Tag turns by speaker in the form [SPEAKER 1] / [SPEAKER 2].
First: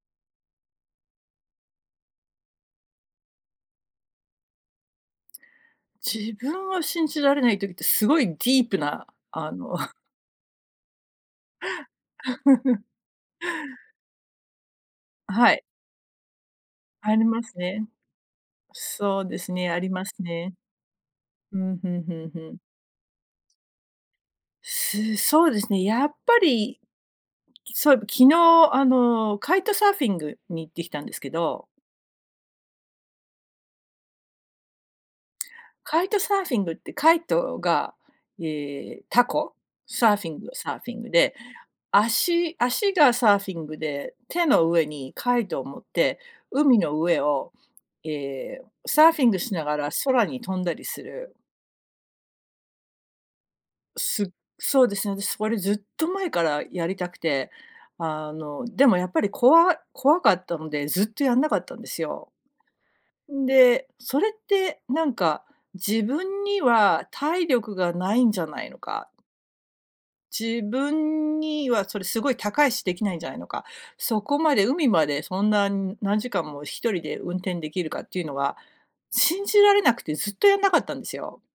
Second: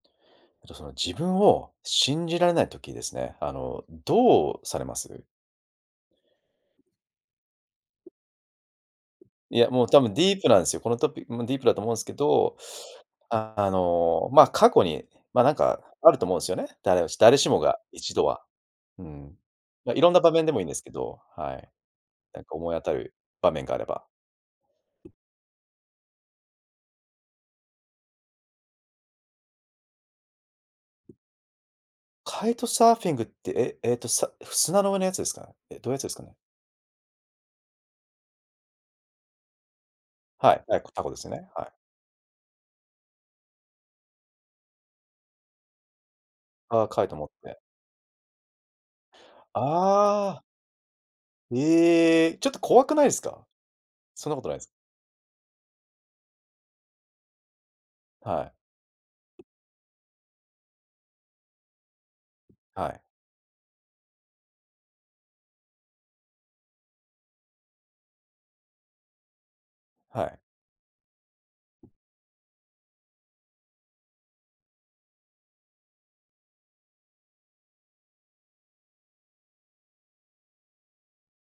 [SPEAKER 1] あとその自分を信じられない時ですね、あの、どうされます？
[SPEAKER 2] 自分は信じられない時って、すごいディープなあ
[SPEAKER 1] いや、
[SPEAKER 2] の
[SPEAKER 1] もう 多分ディープなんすよ、このトピもうディープだと思うんですけど、あ、あの、まあ、過去に、まあ、な
[SPEAKER 2] は
[SPEAKER 1] ん
[SPEAKER 2] い。
[SPEAKER 1] か、あると思うんすよね、だれ
[SPEAKER 2] あり
[SPEAKER 1] 誰
[SPEAKER 2] ま
[SPEAKER 1] し
[SPEAKER 2] す
[SPEAKER 1] もが
[SPEAKER 2] ね。
[SPEAKER 1] 一度は。う
[SPEAKER 2] そう
[SPEAKER 1] ん。
[SPEAKER 2] ですね、あり
[SPEAKER 1] い
[SPEAKER 2] ま
[SPEAKER 1] ろん
[SPEAKER 2] す
[SPEAKER 1] な場面で
[SPEAKER 2] ね。
[SPEAKER 1] もいいんですけど、は
[SPEAKER 2] ふ
[SPEAKER 1] い。
[SPEAKER 2] んふんふんふ
[SPEAKER 1] なんか
[SPEAKER 2] ん。
[SPEAKER 1] 思い当たる場面があれば。
[SPEAKER 2] す、そうですね、やっぱり、そういえば、昨日あの、カイトサーフィングに行ってきたんですけど
[SPEAKER 1] カイトサーフィングって、ええっと、さ砂の上のやつですか？え、どういうや
[SPEAKER 2] カ
[SPEAKER 1] つ
[SPEAKER 2] イ
[SPEAKER 1] です
[SPEAKER 2] ト
[SPEAKER 1] かね？
[SPEAKER 2] サーフィングってカイトがええ凧。サーフィング
[SPEAKER 1] はい
[SPEAKER 2] サ
[SPEAKER 1] は
[SPEAKER 2] ー
[SPEAKER 1] い、
[SPEAKER 2] フィン
[SPEAKER 1] 凧
[SPEAKER 2] グ
[SPEAKER 1] です
[SPEAKER 2] で、
[SPEAKER 1] ね、はい。
[SPEAKER 2] 足足がサーフィングで、手の上にカイトを持って、海
[SPEAKER 1] ああ、
[SPEAKER 2] の
[SPEAKER 1] カイト
[SPEAKER 2] 上
[SPEAKER 1] 持っ
[SPEAKER 2] を、
[SPEAKER 1] て。
[SPEAKER 2] ええ、サーフィングし
[SPEAKER 1] あ
[SPEAKER 2] ながら空に
[SPEAKER 1] あ！
[SPEAKER 2] 飛んだりする
[SPEAKER 1] ええ、ちょっと怖くないすか？そ
[SPEAKER 2] す
[SPEAKER 1] んなことないす。
[SPEAKER 2] そうですね、私それずっと前からやりたくて、あ
[SPEAKER 1] はい。
[SPEAKER 2] の、でもやっぱり怖怖かったので、ずっとやんなかったんですよ。
[SPEAKER 1] はい。
[SPEAKER 2] んで、それって、なんか、自分には体力がないんじゃないのか？
[SPEAKER 1] はい。
[SPEAKER 2] 自分にはそれすごい高いし、できないんじゃないのか、そこまで海までそんな何時間も1人で運転できるかっていうのは、信じられなくて、ずっとやんなかったんですよ。